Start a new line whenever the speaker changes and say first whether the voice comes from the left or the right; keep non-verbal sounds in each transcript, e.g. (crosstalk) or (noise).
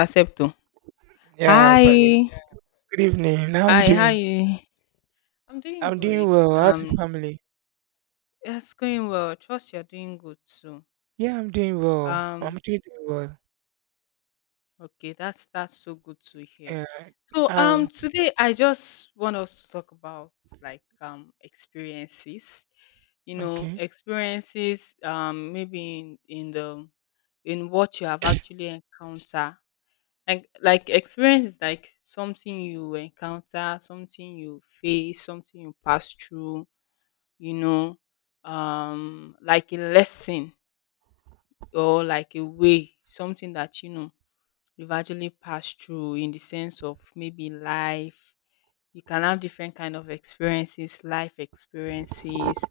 left: Accepto.
right: Yeah, I'm fine.
left: Hi.
right: Good evening. How are you
left: Hi, how are
right: doing?
left: you? I'm doing
right: I'm doing
left: great.
right: well. How's the family?
left: It's going well. Trust you're doing good too.
right: Yeah, I'm doing well. I'm
left: Um,
right: doing well.
left: okay, that's so good to hear.
right: Yeah.
left: So
right: Um.
left: today I just want us to talk about like experiences. You know,
right: Okay.
left: experiences maybe in the in what you have actually encountered. Like experience is like something you encounter, something you face, something you pass through you know, like a lesson or like a way, something that, you know, you've actually passed through in the sense of maybe life. You can have different kind of experiences, life experiences,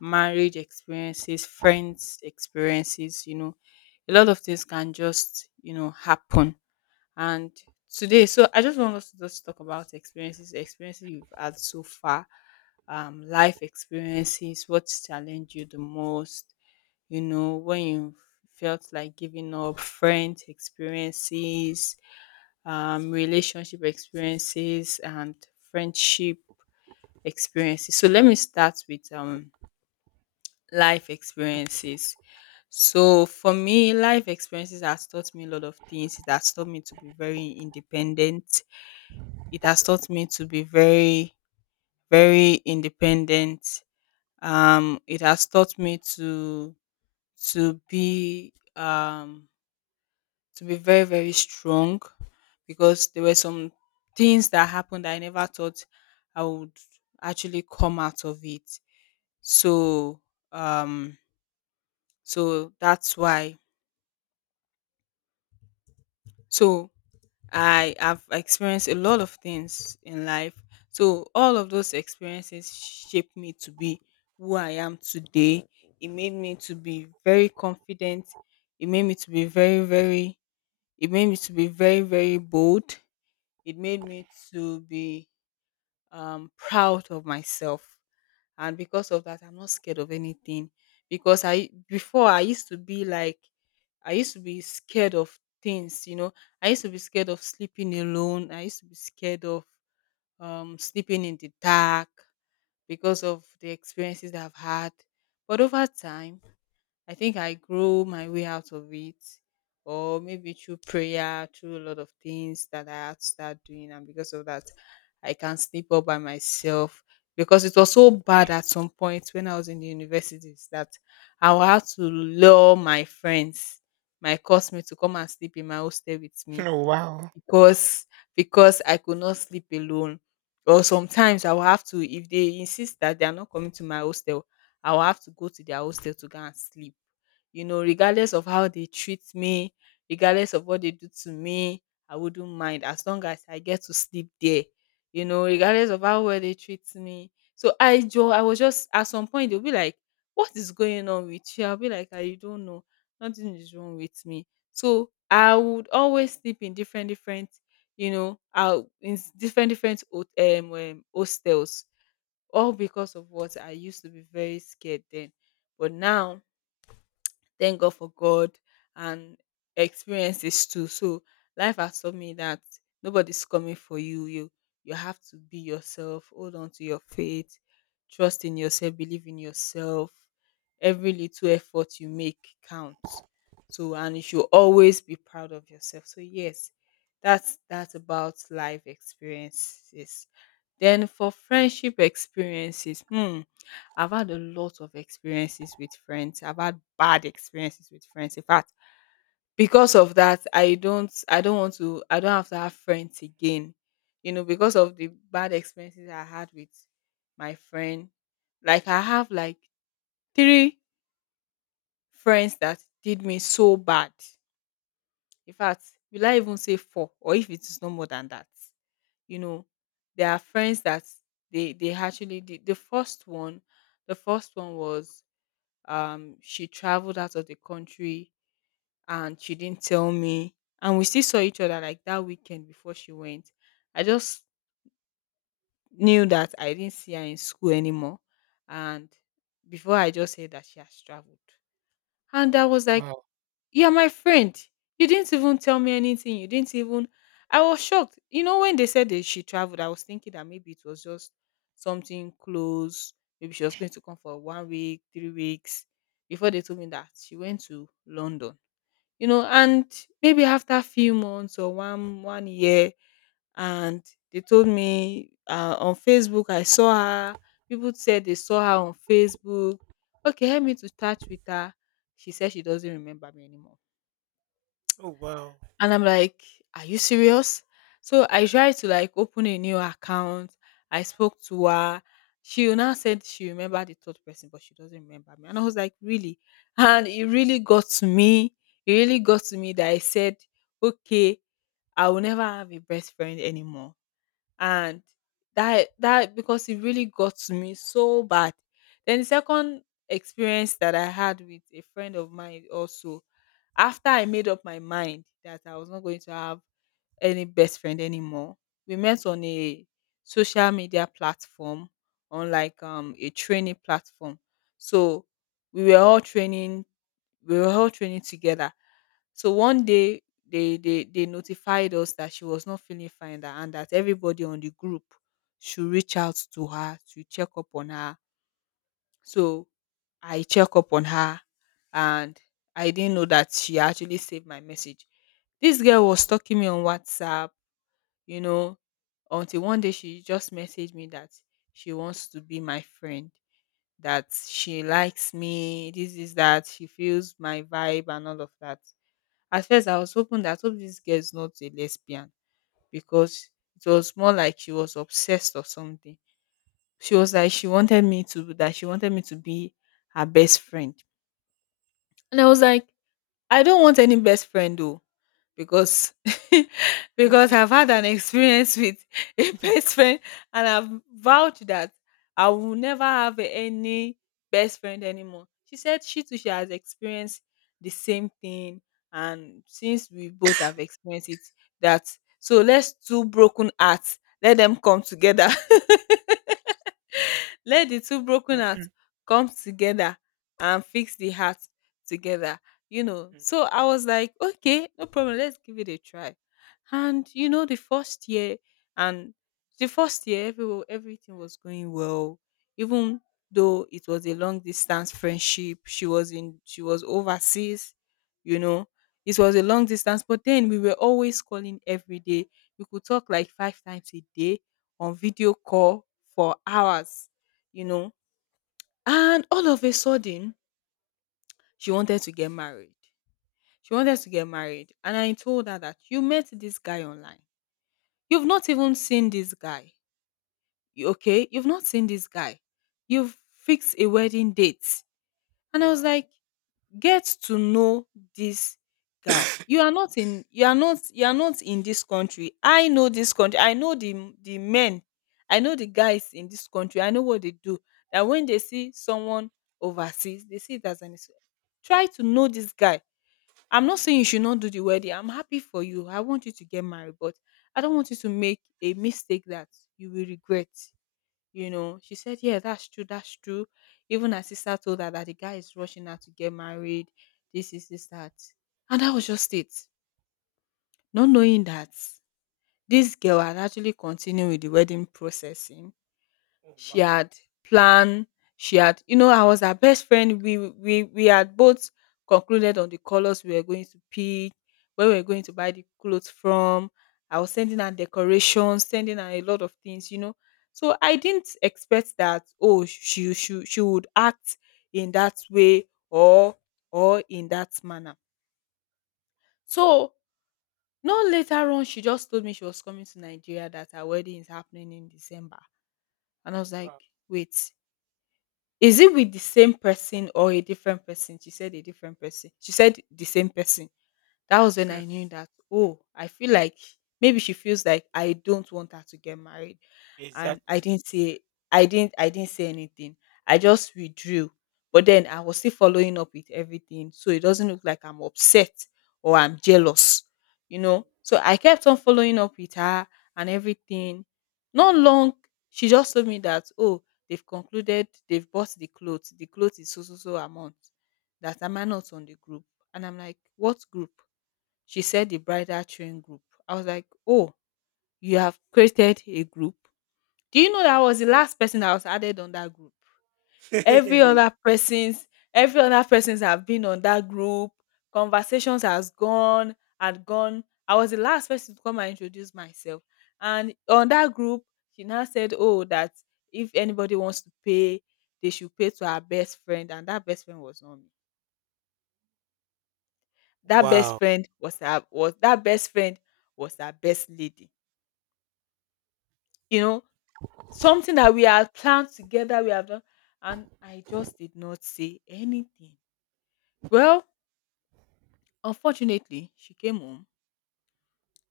left: marriage experiences, friends experiences, you know. A lot of things can just, you know, happen and today, so I just want us to just talk about experiences, experiences you've had so far, life experiences, what's challenged you the most, you know, when you felt like giving up, friend experiences, relationship experiences, and friendship experiences. So let me start with life experiences. So for me, life experiences has taught me a lot of things. It has taught me to be very independent. It has taught me to be very, very independent. It has taught me to to be to be very, very strong because there were some things that happened that I never thought I would actually come out of it. So um so that's why so I have experienced a lot of things in life. So all of those experiences shaped me to be who I am today. It made me to be very confident. It made me to be very, it made me to be very, very bold. It made me to be proud of myself. And because of that, I'm not scared of anything. Because I before I used to be like I used to be scared of things, you know. I used to be scared of sleeping alone. I used to be scared of sleeping in the dark because of the experiences that I've had. But over time, I think I grow my way out of it, or maybe through prayer, through a lot of things that I had to start doing, and because of that, I can sleep all by myself. Because it was so bad at some point when I was in the universities that I would have to lure my friends, my classmates, to come and sleep in my hostel with
right: (laughs)
left: me
right: Oh wow.
left: because because I could not sleep alone. Or sometimes I will have to, if they insist that they are not coming to my hostel, I will have to go to their hostel to go and sleep. You know, regardless of how they treat me, regardless of what they do to me, I wouldn't mind as long as I get to sleep there. You know, regardless of how well they treat me. So I was just at some point they'll be like, "What is going on with you?" I'll be like, "I don't know. Nothing is wrong with me." So I would always sleep in different different, you know, different different hostels, all because of what I used to be very scared then. But now thank God for God and experiences too. So life has taught me that nobody's coming for you. You have to be yourself, hold on to your faith, trust in yourself, believe in yourself. Every little effort you make counts. So and you should always be proud of yourself. So yes, that's about life experiences. Then for friendship experiences, hmm, I've had a lot of experiences with friends. I've had bad experiences with friends. In fact, because of that, I don't have to have friends again. You know, because of the bad experiences I had with my friend. Like I have like three friends that did me so bad. In fact, will I even say four or if it is no more than that? You know, there are friends that they actually did the first one was she traveled out of the country and she didn't tell me and we still saw each other like that weekend before she went. I just knew that I didn't see her in school anymore and before I just said that she has traveled and I was like,
right: Wow.
left: "You're my friend. You didn't even tell me anything. You didn't even —" I was shocked. You know, when they said that she traveled, I was thinking that maybe it was just something close. Maybe she was going to come for one week, 3 weeks. Before they told me that she went to London. You know, and maybe after a few months or one year, and they told me on Facebook I saw her. People said they saw her on Facebook. Okay, help me to touch with her. She said she doesn't remember me anymore.
right: Oh wow.
left: And I'm like, "Are you serious?" So I tried to like open a new account. I spoke to her. She now said she remembered the third person, but she doesn't remember me. And I was like, really? And it really got to me. It really got to me that I said, okay, I will never have a best friend anymore and that because it really got to me so bad. Then the second experience that I had with a friend of mine also after I made up my mind that I was not going to have any best friend anymore. We met on a social media platform, on like a training platform. So we were all training we were all training together. So one day they notified us that she was not feeling fine that, and that everybody on the group should reach out to her to check up on her. So I check up on her and I didn't know that she actually saved my message. This girl was stalking me on WhatsApp, you know, until one day she just messaged me that she wants to be my friend, that she likes me, this is that, she feels my vibe and all of that. At first, I was hoping that hope this girl is not a lesbian because it was more like she was obsessed or something. She was like she wanted me to that she wanted me to be her best friend, and I was like, I don't want any best friend though because (laughs) because I've
right: (laughs)
left: had an experience with (laughs) a best friend and I've vowed that I will never have any best friend anymore. She said she too she has experienced the same thing and since we both have experienced it that so let's two broken hearts let them come together let the two broken hearts come together and fix the heart together. You know, so I was like, okay, no problem, let's give it a try. And you know, and the first year, everything was going well. Even though it was a long distance friendship, she was overseas. You know, it was a long distance, but then we were always calling every day. We could talk like five times a day on video call for hours you know. And all of a sudden, she wanted to get married. She wanted to get married. And I told her that you met this guy online. You've not even seen this guy. Okay? You've not seen this guy. You've fixed a wedding date. And I was
right: Wow.
left: like, get to know this guy. You are not in this country. I know this country. I know the men. I know the guys in this country. I know what they do. That when they see someone overseas, they see it as an excuse. Try to know this guy. I'm not saying you should not do the wedding. I'm happy for you. I want you to get married, but I don't want you to make a mistake that you will regret. You know she said yeah, that's true. Even her sister told her that the guy is rushing her to get married, this is this that, and that was just it. Not knowing that this girl had actually continued with the wedding processing,
right: Oh
left: she
right: wow.
left: had planned, she had, you know, I was her best friend. We had both concluded on the colors we were going to pick, where we were going to buy the clothes from. I was sending her decorations, sending her a lot of things, you know. So I didn't expect that oh she would act in that way or in that manner. So no later on, she just told me she was coming to Nigeria that her wedding is happening in December. And I
right: Oh
left: was like,
right: wow.
left: wait, is it with the same person or a different person? She said a different person. She said the same person. That was when I
right: (laughs)
left: knew that, oh, I feel like maybe she feels like I don't want her to get married. And I
right: Exactly.
left: didn't say I didn't I didn't say anything. I just withdrew. But then I was still following up with everything, so it doesn't look like I'm upset or I'm jealous. You
right: True.
left: know? So I kept on following up with her and everything. Not long, she just told me that, oh, they've concluded, they've bought the clothes. The clothes is so so so amount that am I not on the group? And I'm like, what group? She said the bridal train group. I was like, oh, you have created a group. Do you know that I was the last person that was added on that group? Every
right: (laughs)
left: other person's, every other person's have been on that group. Conversations has gone, had gone. I was the last person to come and introduce myself. And on that group, she now said, oh, that if anybody wants to pay, they should pay to her best friend. And that best friend was not me. That best
right: Wow.
left: friend was her was that best friend was her best lady. You know, something that we had planned together we have done, and I just did not say anything. Well, unfortunately she came home,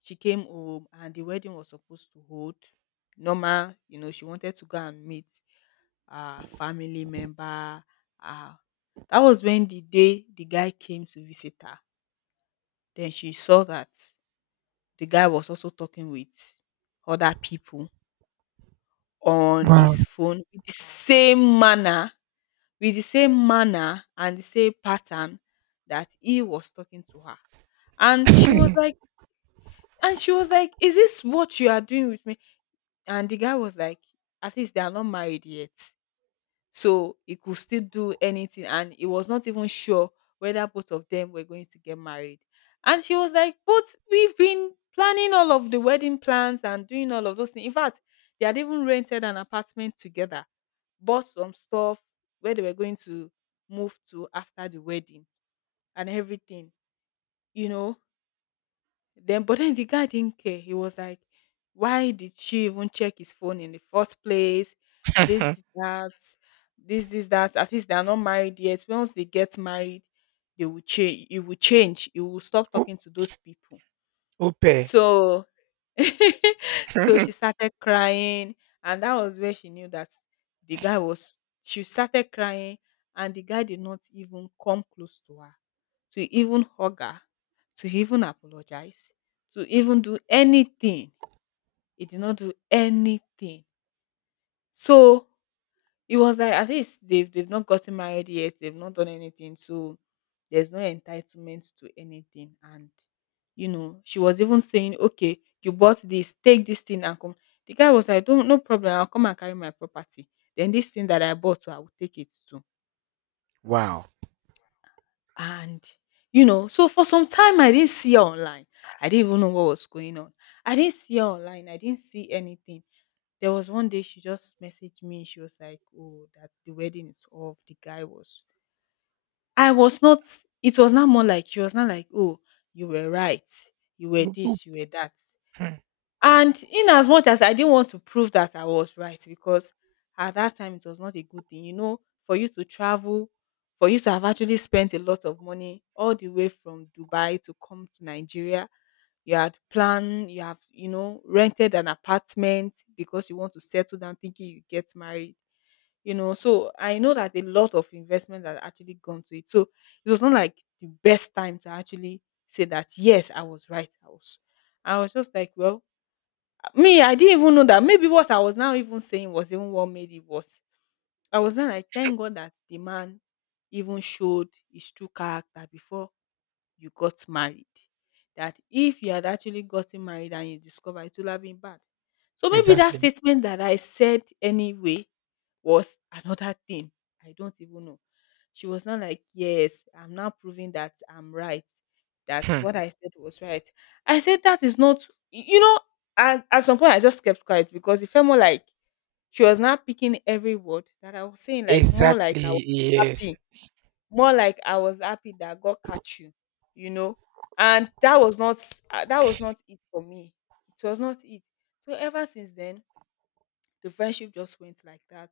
left: she came home and the wedding was supposed to hold normal. You know, she wanted to go and meet a family member. uh, that was when the day the guy came to visit her, then she saw that the guy was also talking with other people on
right: Wow.
left: his phone with the same manner with the same manner and the same pattern that he was talking to her. And she was like, and she was like, is this what you are doing with me? And the guy was like, at least they are not married yet. So he could still do anything. And he was not even sure whether both of them were going to get married. And she was like, but we've been planning all of the wedding plans and doing all of those things. In fact, they had even rented an apartment together, bought some stuff where they were going to move to after the wedding and everything, you know. Then, but then the guy didn't care. He was like, why did she even check his phone in the first place? This,
right: (laughs)
left: that, this, that. At least they are not married yet. Once they get married, they will change. It will change. It will stop
right: O-
left: talking to those people.
right: Ope.
left: So (laughs) so she
right: (laughs)
left: started crying, and that was where she knew that the guy was. She started crying, and the guy did not even come close to her, to even hug her, to even apologize, to even do anything. He did not do anything. So it was like at least they've not gotten married yet, they've not done anything, so there's no entitlement to anything. And you know, she was even saying, okay, you bought this, take this thing and come. The guy was like, don't, no problem, I'll come and carry my property. Then this thing that I bought, I will take it too.
right: Wow.
left: And you know, so for some time I didn't see her online. I didn't even know what was going on. I didn't see her online, I didn't see anything. There was one day she just messaged me, she was like, oh, that the wedding is off, the guy was, I was not. It was not more like she was not like, "Oh, you were right. You were
right: Oop, oop.
left: this, you were that."
right: Hmm.
left: And in as much as I didn't want to prove that I was right, because at that time it was not a good thing, you know, for you to travel, for you to have actually spent a lot of money all the way from Dubai to come to Nigeria. You had planned, you have, you know, rented an apartment because you want to settle down thinking you get married. You know, so I know that a lot of investment has actually gone to it, so it was not like the best time to actually say that yes, I was right, I was, I was just like, well, me I didn't even know that maybe what I was now even saying was even what made it worse. I was not like, thank God that the man even showed his true character before you got married. That if you had actually gotten married and you discover, it would have been bad. So maybe that
right: Exactly. (laughs)
left: statement that I said anyway was another thing. I don't even know. She was not like, yes, I'm now proving that I'm right, that
right: Hmm.
left: what I said was right. I said, that is not, you know, and at some point I just kept quiet because it felt more like she was not picking every word that I was saying, like more like I was
right: Exactly. Yes.
left: happy, more like I was happy that God catch you, you know. And that was not it for me, it was not it. So ever since then the friendship just went like that.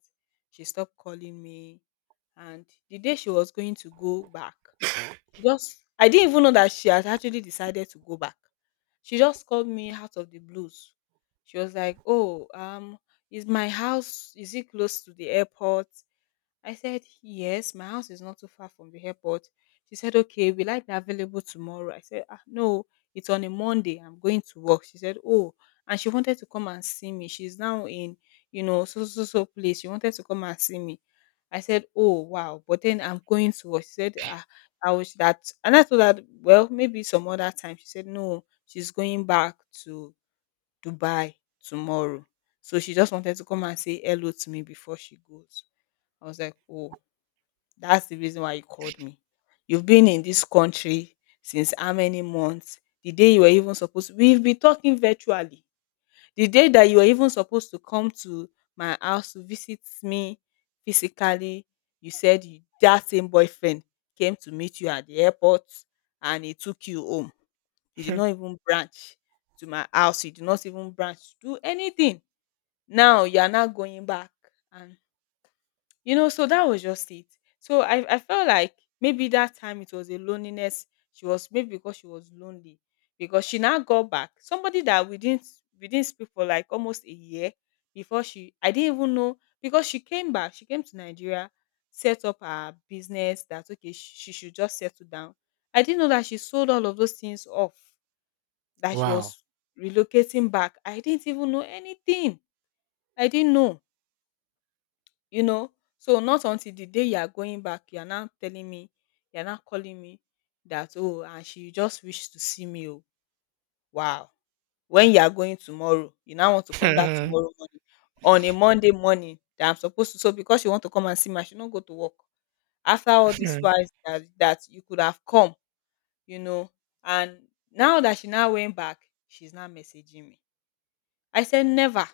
left: She stopped calling me, and the day she was going to go back, she just, I didn't even know that she had actually decided to go back. She just called me out of the blues. She was like, oh is my house, is it close to the airport? I said, yes, my house is not too far from the airport. She said, okay, will I be available tomorrow? I said, ah, no, it's on a Monday. I'm going to work. She said, oh, and she wanted to come and see me. She's now in, you know, so, so, so place. She wanted to come and see me. I said, oh, wow. But then I'm going to work. She said, ah, I wish that. And I told her, well, maybe some other time. She said, no, she's going back to Dubai tomorrow. So she just wanted to come and say hello to me before she goes. I was like, oh, that's the reason why you called me. You've been in this country since how many months? The day you were even supposed, we've been talking virtually. The day that you were even supposed to come to my house to visit me physically, you said you, that same boyfriend came to meet you at the airport and he took you home. You did
right: Hmm.
left: not even branch to my house. You did not even branch to do anything. Now you are now going back, and you know, so that was just it. So I felt like maybe that time it was a loneliness. She was maybe because she was lonely, because she now got back somebody that we didn't speak for like almost a year before she, I didn't even know, because she came back. She came to Nigeria, set up her business. That okay, she should just settle down. I didn't know that she sold all of those things off. That she
right: Wow.
left: was relocating back. I didn't even know anything. I didn't know, you know, so not until the day you are going back you are now telling me, you are now calling me that oh, and she just wished to see me. Oh, wow, when you are going tomorrow you now want to come that
right: (laughs)
left: tomorrow morning, on a Monday morning that I'm supposed to, so because you want to come and see me I should not go to work. After all this while, that, that you could have come, you know, and now that she now went back, she's now messaging me. I said never.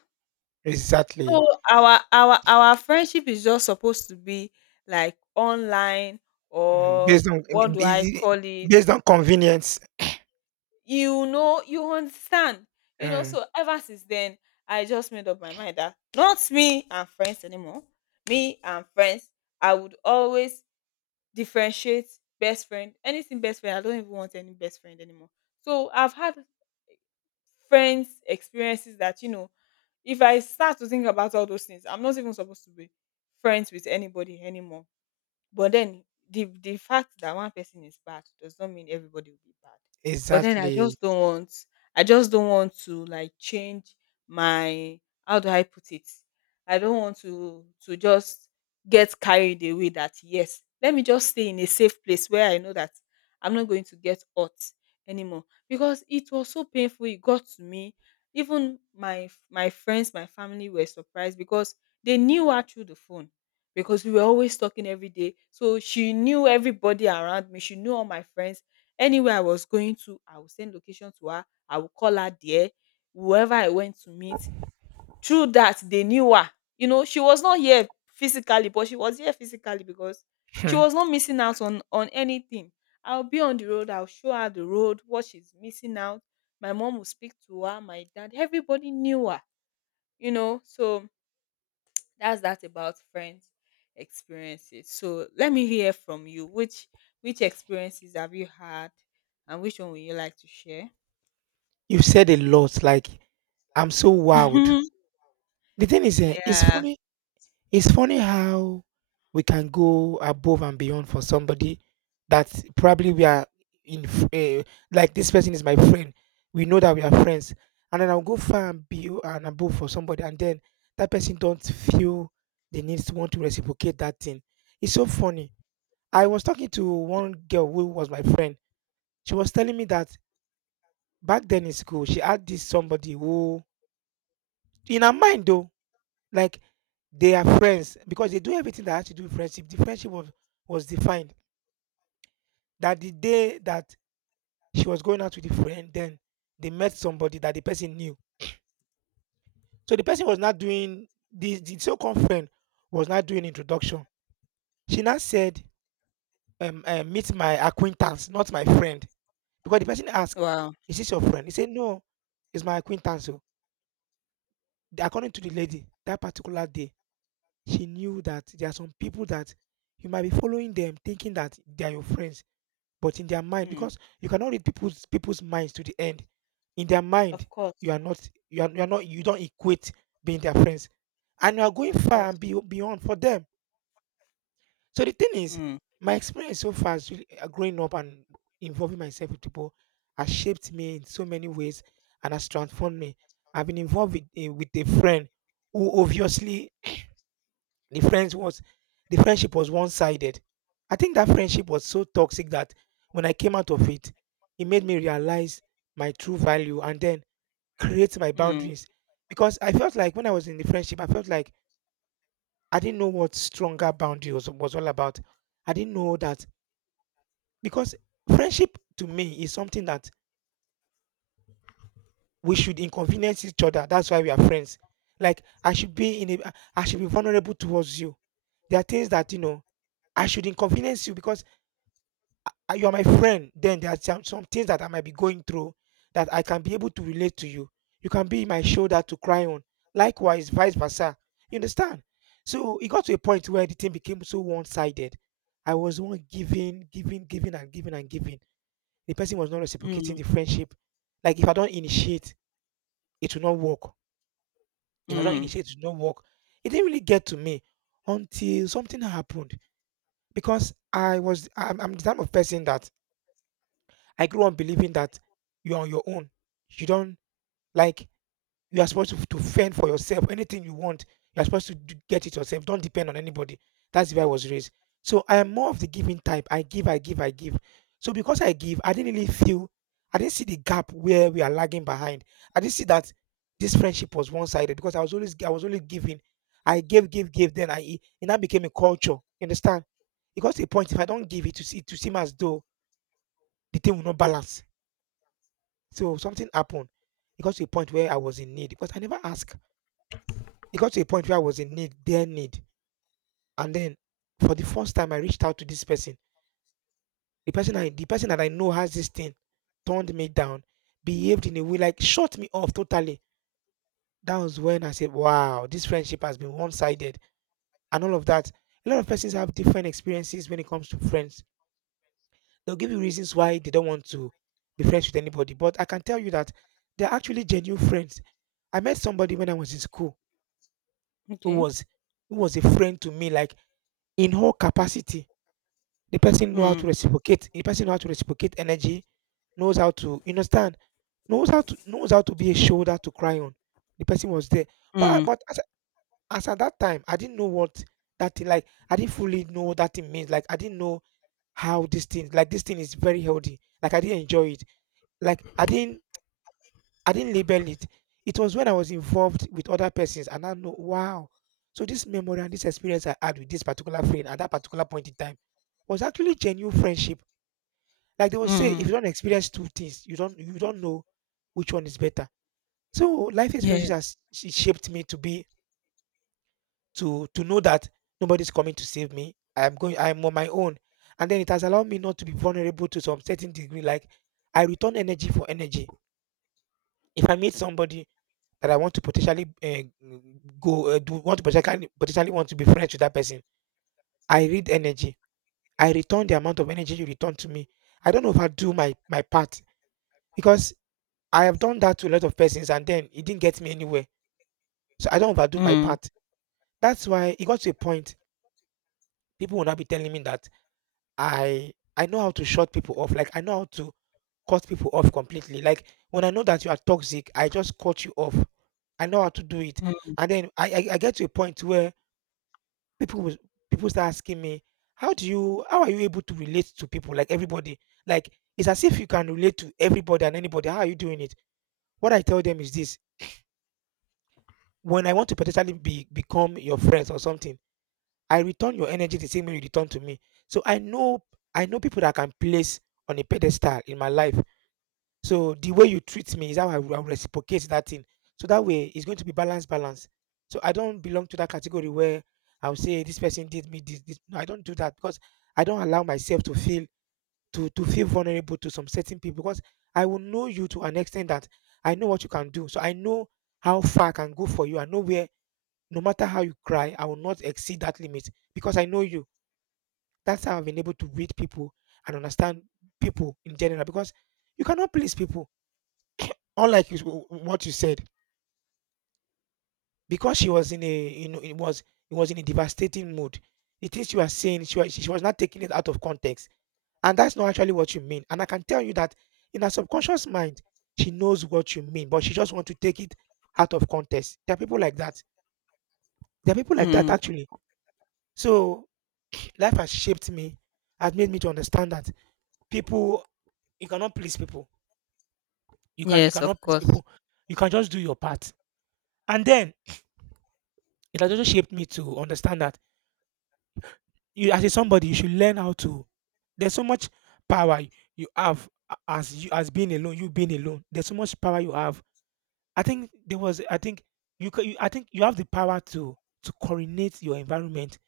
left: So
right: Exactly.
left: our our friendship is just supposed to be like online
right: Mhm.
left: or
right: Based on I
left: what
right: mean,
left: do I
right: basi
left: call it?
right: based on convenience.
left: You know, you understand. You know,
right: Mm,
left: so ever since then, I just made up my mind that not me and friends anymore. Me and friends, I would always differentiate best friend. Anything best friend, I don't even want any best friend anymore. So I've had friends experiences that you know, if I start to think about all those things I'm not even supposed to be friends with anybody anymore. But then the fact that one person is bad does not mean everybody will be bad. But then I
right: exactly.
left: just don't want I just don't want to like change my, how do I put it? I don't want to just get carried away. That yes, let me just stay in a safe place where I know that I'm not going to get hurt anymore, because it was so painful it got to me. Even my friends, my family were surprised because they knew her through the phone, because we were always talking every day. So she knew everybody around me. She knew all my friends. Anywhere I was going to, I would send location to her. I would call her there. Whoever I went to meet, through that, they knew her. You know, she was not here physically, but she was here physically because she
right: Hmm.
left: was not missing out on anything. I'll be on the road. I'll show her the road, what she's missing out. My mom will speak to her, my dad. Everybody knew her, you know. So that's that about friends' experiences. So let me hear from you. Which experiences have you had, and which one would you like to share?
right: You said a lot, like, I'm so wowed.
left: (laughs)
right: The thing is, it's
left: Yeah.
right: funny how we can go above and beyond for somebody that probably we are in f eh, like, "This person is my friend." We know that we are friends, and then I'll go far and beyo and above for somebody, and then that person don't feel the need to want to reciprocate that thing. It's so funny. I was talking to one girl who was my friend. She was telling me that back then in school, she had this somebody who, in her mind though, like, they are friends because they do everything that had to do with friendship. The friendship was defined that the day that she was going out with the friend, then they met somebody that the person knew. So the person was not doing, the so called friend was not doing introduction. She now said, meet my acquaintance, not my friend. Because the person asked,
left: Wow.
right: "Is this your friend?" He said, "No, it's my acquaintance." Oh. According to the lady, that particular day, she knew that there are some people that you might be following them, thinking that they are your friends, but in their mind,
left: Mm.
right: because you cannot read people's minds to the end. In their mind,
left: Of
right: you
left: course.
right: are not, you are not, you don't equate being their friends, and you are going
left: Of
right: far
left: course.
right: and beyond for them. So the thing is,
left: Mm.
right: my experience so far is really, growing up and involving myself with people has shaped me in so many ways and has transformed me. I've been involved with, with a friend who obviously the friends was the friendship was one sided. I think that friendship was so toxic that when I came out of it, it made me realize my true value and then create my
left: Mm.
right: boundaries. Because I felt like when I was in the friendship, I felt like I didn't know what stronger boundaries was all about. I didn't know that. Because friendship to me is something that we should inconvenience each other. That's why we are friends. Like, I should I should be vulnerable towards you. There are things that, you know, I should inconvenience you because, you are my friend. Then there are some things that I might be going through that I can be able to relate to you. You can be my shoulder to cry on. Likewise, vice versa. You understand? So it got to a point where the thing became so one-sided. I was the one giving, giving, giving, and giving and giving. The person was not reciprocating
left: Mm.
right: the friendship. Like, if I don't initiate, it will not work. If I don't
left: Mm.
right: initiate, it will not work. It didn't really get to me until something happened, because I'm the type of person that I grew up believing that you're on your own. You don't, like, you are supposed to fend for yourself. Anything you want, you are supposed to get it yourself. Don't depend on anybody. That's the way I was raised. So I am more of the giving type. I give, I give, I give. So because I give, I didn't really feel, I didn't see the gap where we are lagging behind. I didn't see that this friendship was one-sided because I was always, I was only giving. I gave, gave, gave. Then I, it now became a culture. You understand? It got to a point, if I don't give it, to seem as though the thing will not balance. So something happened. It got to a point where I was in need, because I never asked. It got to a point where I was in need, their need, and then for the first time, I reached out to this person. The person I, the person that I know has this thing, turned me down, behaved in a way like shut me off totally. That was when I said, "Wow, this friendship has been one-sided," and all of that. A lot of persons have different experiences when it comes to friends. They'll give you reasons why they don't want to be friends with anybody, but I can tell you that they're actually genuine friends. I met somebody when I was in school who
left: Okay.
right: was who was a friend to me, like in whole capacity. The person know how to
left: Mm.
right: reciprocate, the person know how to reciprocate energy, knows how to, you understand, knows how to be a shoulder to cry on. The person was there. But
left: Mm.
right: as at that time, I didn't know what that thing, like, I didn't fully know what that thing means. Like, I didn't know how this thing, like, this thing is very healthy. Like, I didn't enjoy it. Like, I didn't label it. It was when I was involved with other persons, and I know, wow, so this memory and this experience I had with this particular friend at that particular point in time was actually genuine friendship. Like they will say, if you
left: Mm.
right: don't experience two things, you don't know which one is better. So life experiences
left: Yes.
right: has shaped me to be to know that nobody's coming to save me. I'm on my own. And then it has allowed me not to be vulnerable to some certain degree. Like, I return energy for energy. If I meet somebody that I want to potentially potentially want to be friends with that person, I read energy. I return the amount of energy you return to me. I don't overdo my part, because I have done that to a lot of persons, and then it didn't get me anywhere. So I don't overdo my
left: Mm.
right: part. That's why it got to a point people will not be telling me that I know how to shut people off. Like, I know how to cut people off completely. Like, when I know that you are toxic, I just cut you off. I know how to do it.
left: Mm.
right: And then I get to a point where people will, people start asking me, how are you able to relate to people, like, everybody? Like, it's as if you can relate to everybody and anybody. How are you doing it? What I tell them is this: when I want to potentially be become your friends or something, I return your energy the same way you return to me. So I know people that I can place on a pedestal in my life. So the way you treat me is how I will reciprocate that thing. So that way, it's going to be balance, balance. So I don't belong to that category where I'll say this person did me this, this. No, I don't do that, because I don't allow myself to feel, to feel vulnerable to some certain people, because I will know you to an extent that I know what you can do. So I know how far I can go for you. I know where, no matter how you cry, I will not exceed that limit, because I know you. That's how I've been able to read people and understand people in general, because you cannot please people. Unlike you, what you said, because she was in a, it was in a devastating mood. The things she was saying, she was not taking it out of context, and that's not actually what you mean. And I can tell you that in her subconscious mind, she knows what you mean, but she just want to take it out of context. There are people like that. There are people like that
left: Mm.
right: actually. So (clears throat) life has shaped me, has made me to understand that people, you cannot please people. You
left: Yes. Of
right: cannot please
left: course.
right: people. You can just do your part. And then it has also shaped me to understand that you as a somebody, you should learn how to, there's so much power, you have, as you, as being alone, you being alone. There's so much power you have. I think you, ca- you I think you have the power to coordinate your environment,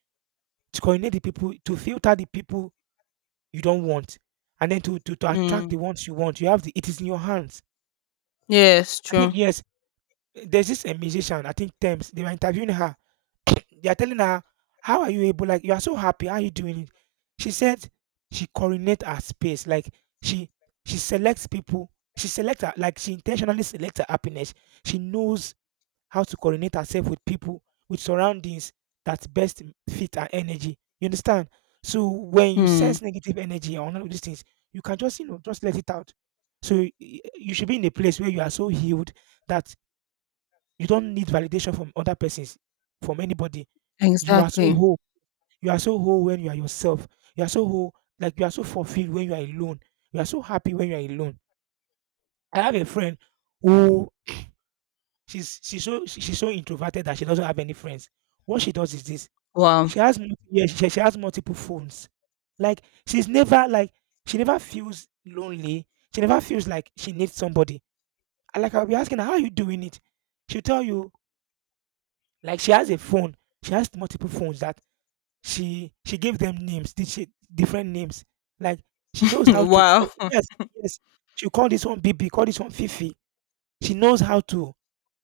right: to coordinate the people, to filter the people you don't want. And then to attract
left: Mm.
right: the ones you want, you have the it is in your hands.
left: Yes,
right: I think
left: true.
right: yes, there's this a musician, I think Thames. They were interviewing her. (clears throat) They are telling her, "How are you able? Like, you are so happy, how are you doing it?" She said she coordinates her space. Like, she she selects people, she selects her like she intentionally selects her happiness. She knows how to coordinate herself with people, with surroundings that best fit her energy. You understand? So when you
left: Mm,
right: sense negative energy or none of these things, you can just you know just let it out. So you should be in a place where you are so healed that you don't need validation from other persons, from anybody. You are so
left: exactly.
right: whole. You are so whole when you are yourself. You are so whole, like you are so fulfilled when you are alone. You are so happy when you are alone. I have a friend who she's so introverted that she doesn't have any friends. What she does is this:
left: Wow.
right: yeah, she has multiple phones. Like she's never like she never feels lonely. She never feels like she needs somebody. Like, I'll be asking her, "How are you doing it?" She'll tell you like she has a phone. She has multiple phones that she gave them names, did she different names. Like she
left: (laughs)
right: knows how to
left: Wow. (laughs)
right: yes, yes. She will call this one BB, call this one Fifi. She knows how to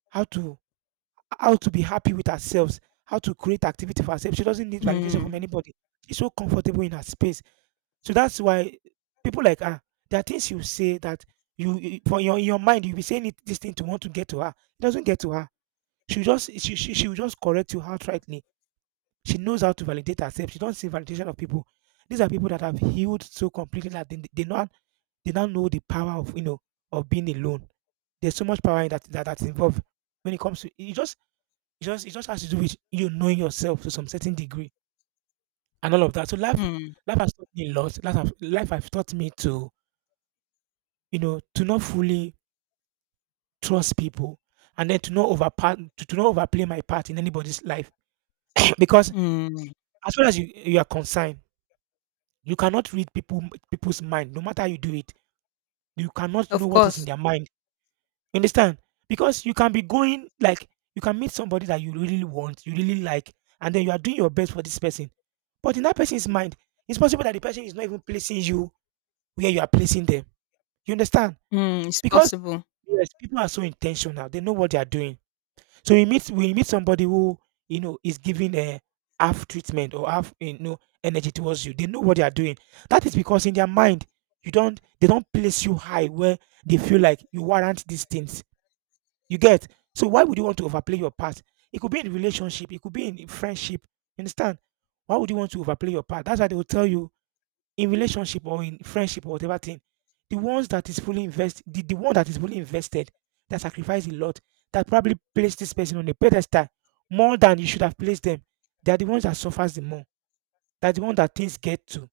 right: how to be happy with herself, how to create activity for herself. She doesn't need validation from
left: Mm,
right: anybody. She's so comfortable in her space. So that's why people like her, there are things you say that you- for your in your mind you'll be saying it, this thing to want to get to her. It doesn't get to her. She will just correct you outrightly. She knows how to validate herself. She don't see validation of people. These are people that have healed so completely that they not they now know the power of you know of being alone. There's so much power in that, that's involved when it comes to you just it just it just has to do with you knowing yourself to some certain degree and all of that. So life
left: mm,
right: life has taught me a lot. Life has taught me to you know to not fully trust people, and then to not overplay my part in anybody's life. (clears throat) Because
left: mm.
right: as far as you are concerned, you cannot read people's mind no matter how you do it. You cannot know
left: Of
right: what is in
left: course.
right: their mind. You understand? Because you can be going like you can meet somebody that you really want, you really like, and then you are doing your best for this person. But in that person's mind, it's possible that the person is not even placing you where you are placing them. You understand?
left: Mm, it's
right: Because
left: possible.
right: yes, people are so intentional; they know what they are doing. So we meet somebody who is giving a half treatment or half energy towards you. They know what they are doing. That is because in their mind, you don't, they don't place you high where they feel like you warrant these things, you get? So why would you want to overplay your part? It could be in relationship, it could be in friendship. You understand? Why would you want to overplay your part? That's why they will tell you, in relationship or in friendship or whatever thing, the ones that is fully invested, the one that is fully invested, that sacrificed a lot, that probably placed this person on a pedestal more than you should have placed them. They are the ones that suffers the more. They're the one that things get to.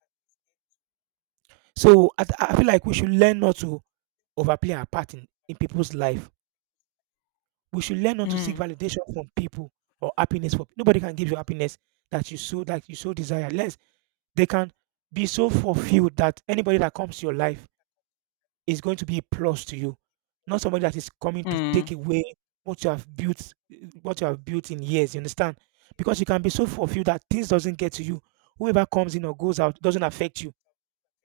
right: So I feel like we should learn not to overplay our part in people's life. We should learn not to seek
left: Mm,
right: validation from people, or happiness, for nobody can give you happiness that you so desire. Less they can be so fulfilled that anybody that comes to your life is going to be a plus to you, not somebody that is coming to take
left: mm,
right: away what you have built, what you have built in years. You understand? Because you can be so fulfilled that things doesn't get to you. Whoever comes in or goes out doesn't affect you.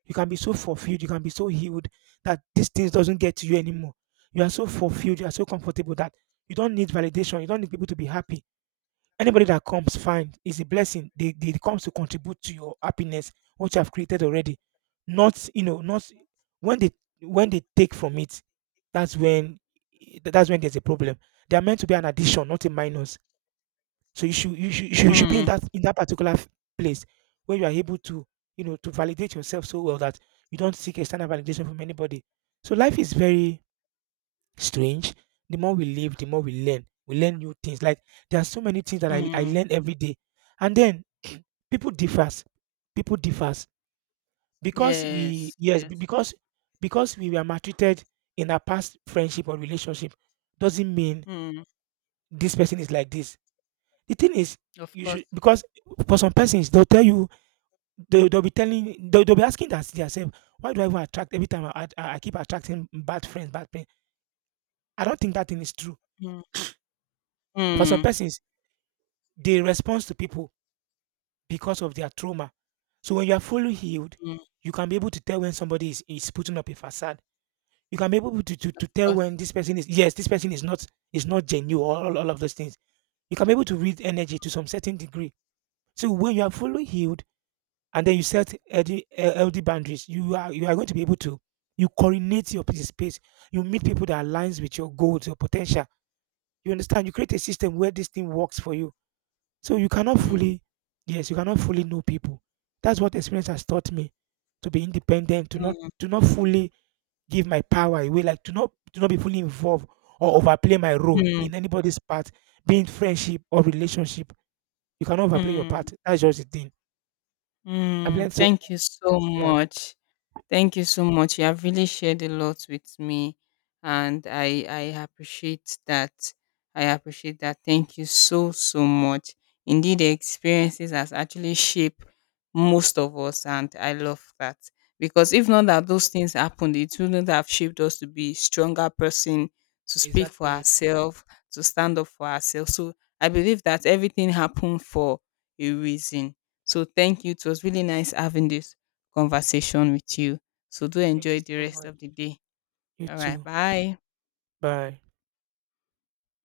right: You can be so fulfilled, you can be so healed that these things doesn't get to you anymore. You are so fulfilled, you are so comfortable that you don't need validation, you don't need people to be happy. Anybody that comes, fine, is a blessing. They comes to contribute to your happiness, what you have created already. Not, not when they take from it, that's when that's when there's a problem. They are meant to be an addition, not a minus. So you should be in
left: mm,
right: that in that particular place where you are able to validate yourself so well that you don't seek external validation from anybody. So life is very strange. The more we live, the more we learn. We learn new things. Like, there are so many things that I
left: mm.
right: learn every day. And then (clears throat) people differs. People differs, because we,
left: Yes,
right: yes, be-
left: yes.
right: because we were maltreated in our past friendship or relationship doesn't mean
left: Mm,
right: this person is like this. The thing is,
left: of
right: you
left: course.
right: should, because for some persons, they'll tell you they'll be telling they'll be asking that themselves, "Why do I even attract? Every time I keep attracting bad friends, bad pain." I don't think that thing is true.
left: Mm,
right: For some
left: mm,
right: persons, they respond to people because of their trauma. So when you are fully healed,
left: mm,
right: you can be able to tell when somebody is putting up a facade. You can be able to, to,
left: of
right: to tell when
left: course.
right: this person is yes this person is not genuine, all of those things. You can be able to read energy to some certain degree. So when you are fully healed and then you set healthy boundaries, you are going to be able to you coordinate your space. You meet people that aligns with your goals, your potential. You understand. You create a system where this thing works for you. So you cannot
left: Mm,
right: fully, yes, you cannot fully know people. That's what experience has taught me: to be independent, to not
left: mm,
right: to not fully give my power away, like to not be fully involved or overplay my role
left: mm,
right: in anybody's part, be in friendship or relationship. You cannot overplay your
left: mm,
right: part. That's just the thing. I've
left: mm.
right: learned so.
left: Thank you so
right: Yeah,
left: much. Thank you so much. You have really shared a lot with me, and I appreciate that. I appreciate that. Thank you so so much. Indeed, the experiences has actually shaped most of us, and I love that because if not that those things happened, it wouldn't have shaped us to be stronger person, to speak for
right: exactly.
left: ourselves, to stand up for ourselves. So I believe that everything happened for a reason. So thank you. It was really nice having this conversation with you. So do
right: Thank
left: enjoy
right: you
left: the
right: so
left: rest
right: much.
left: of the day.
right: You
left: All right.
right: too.
left: Bye.
right: Bye.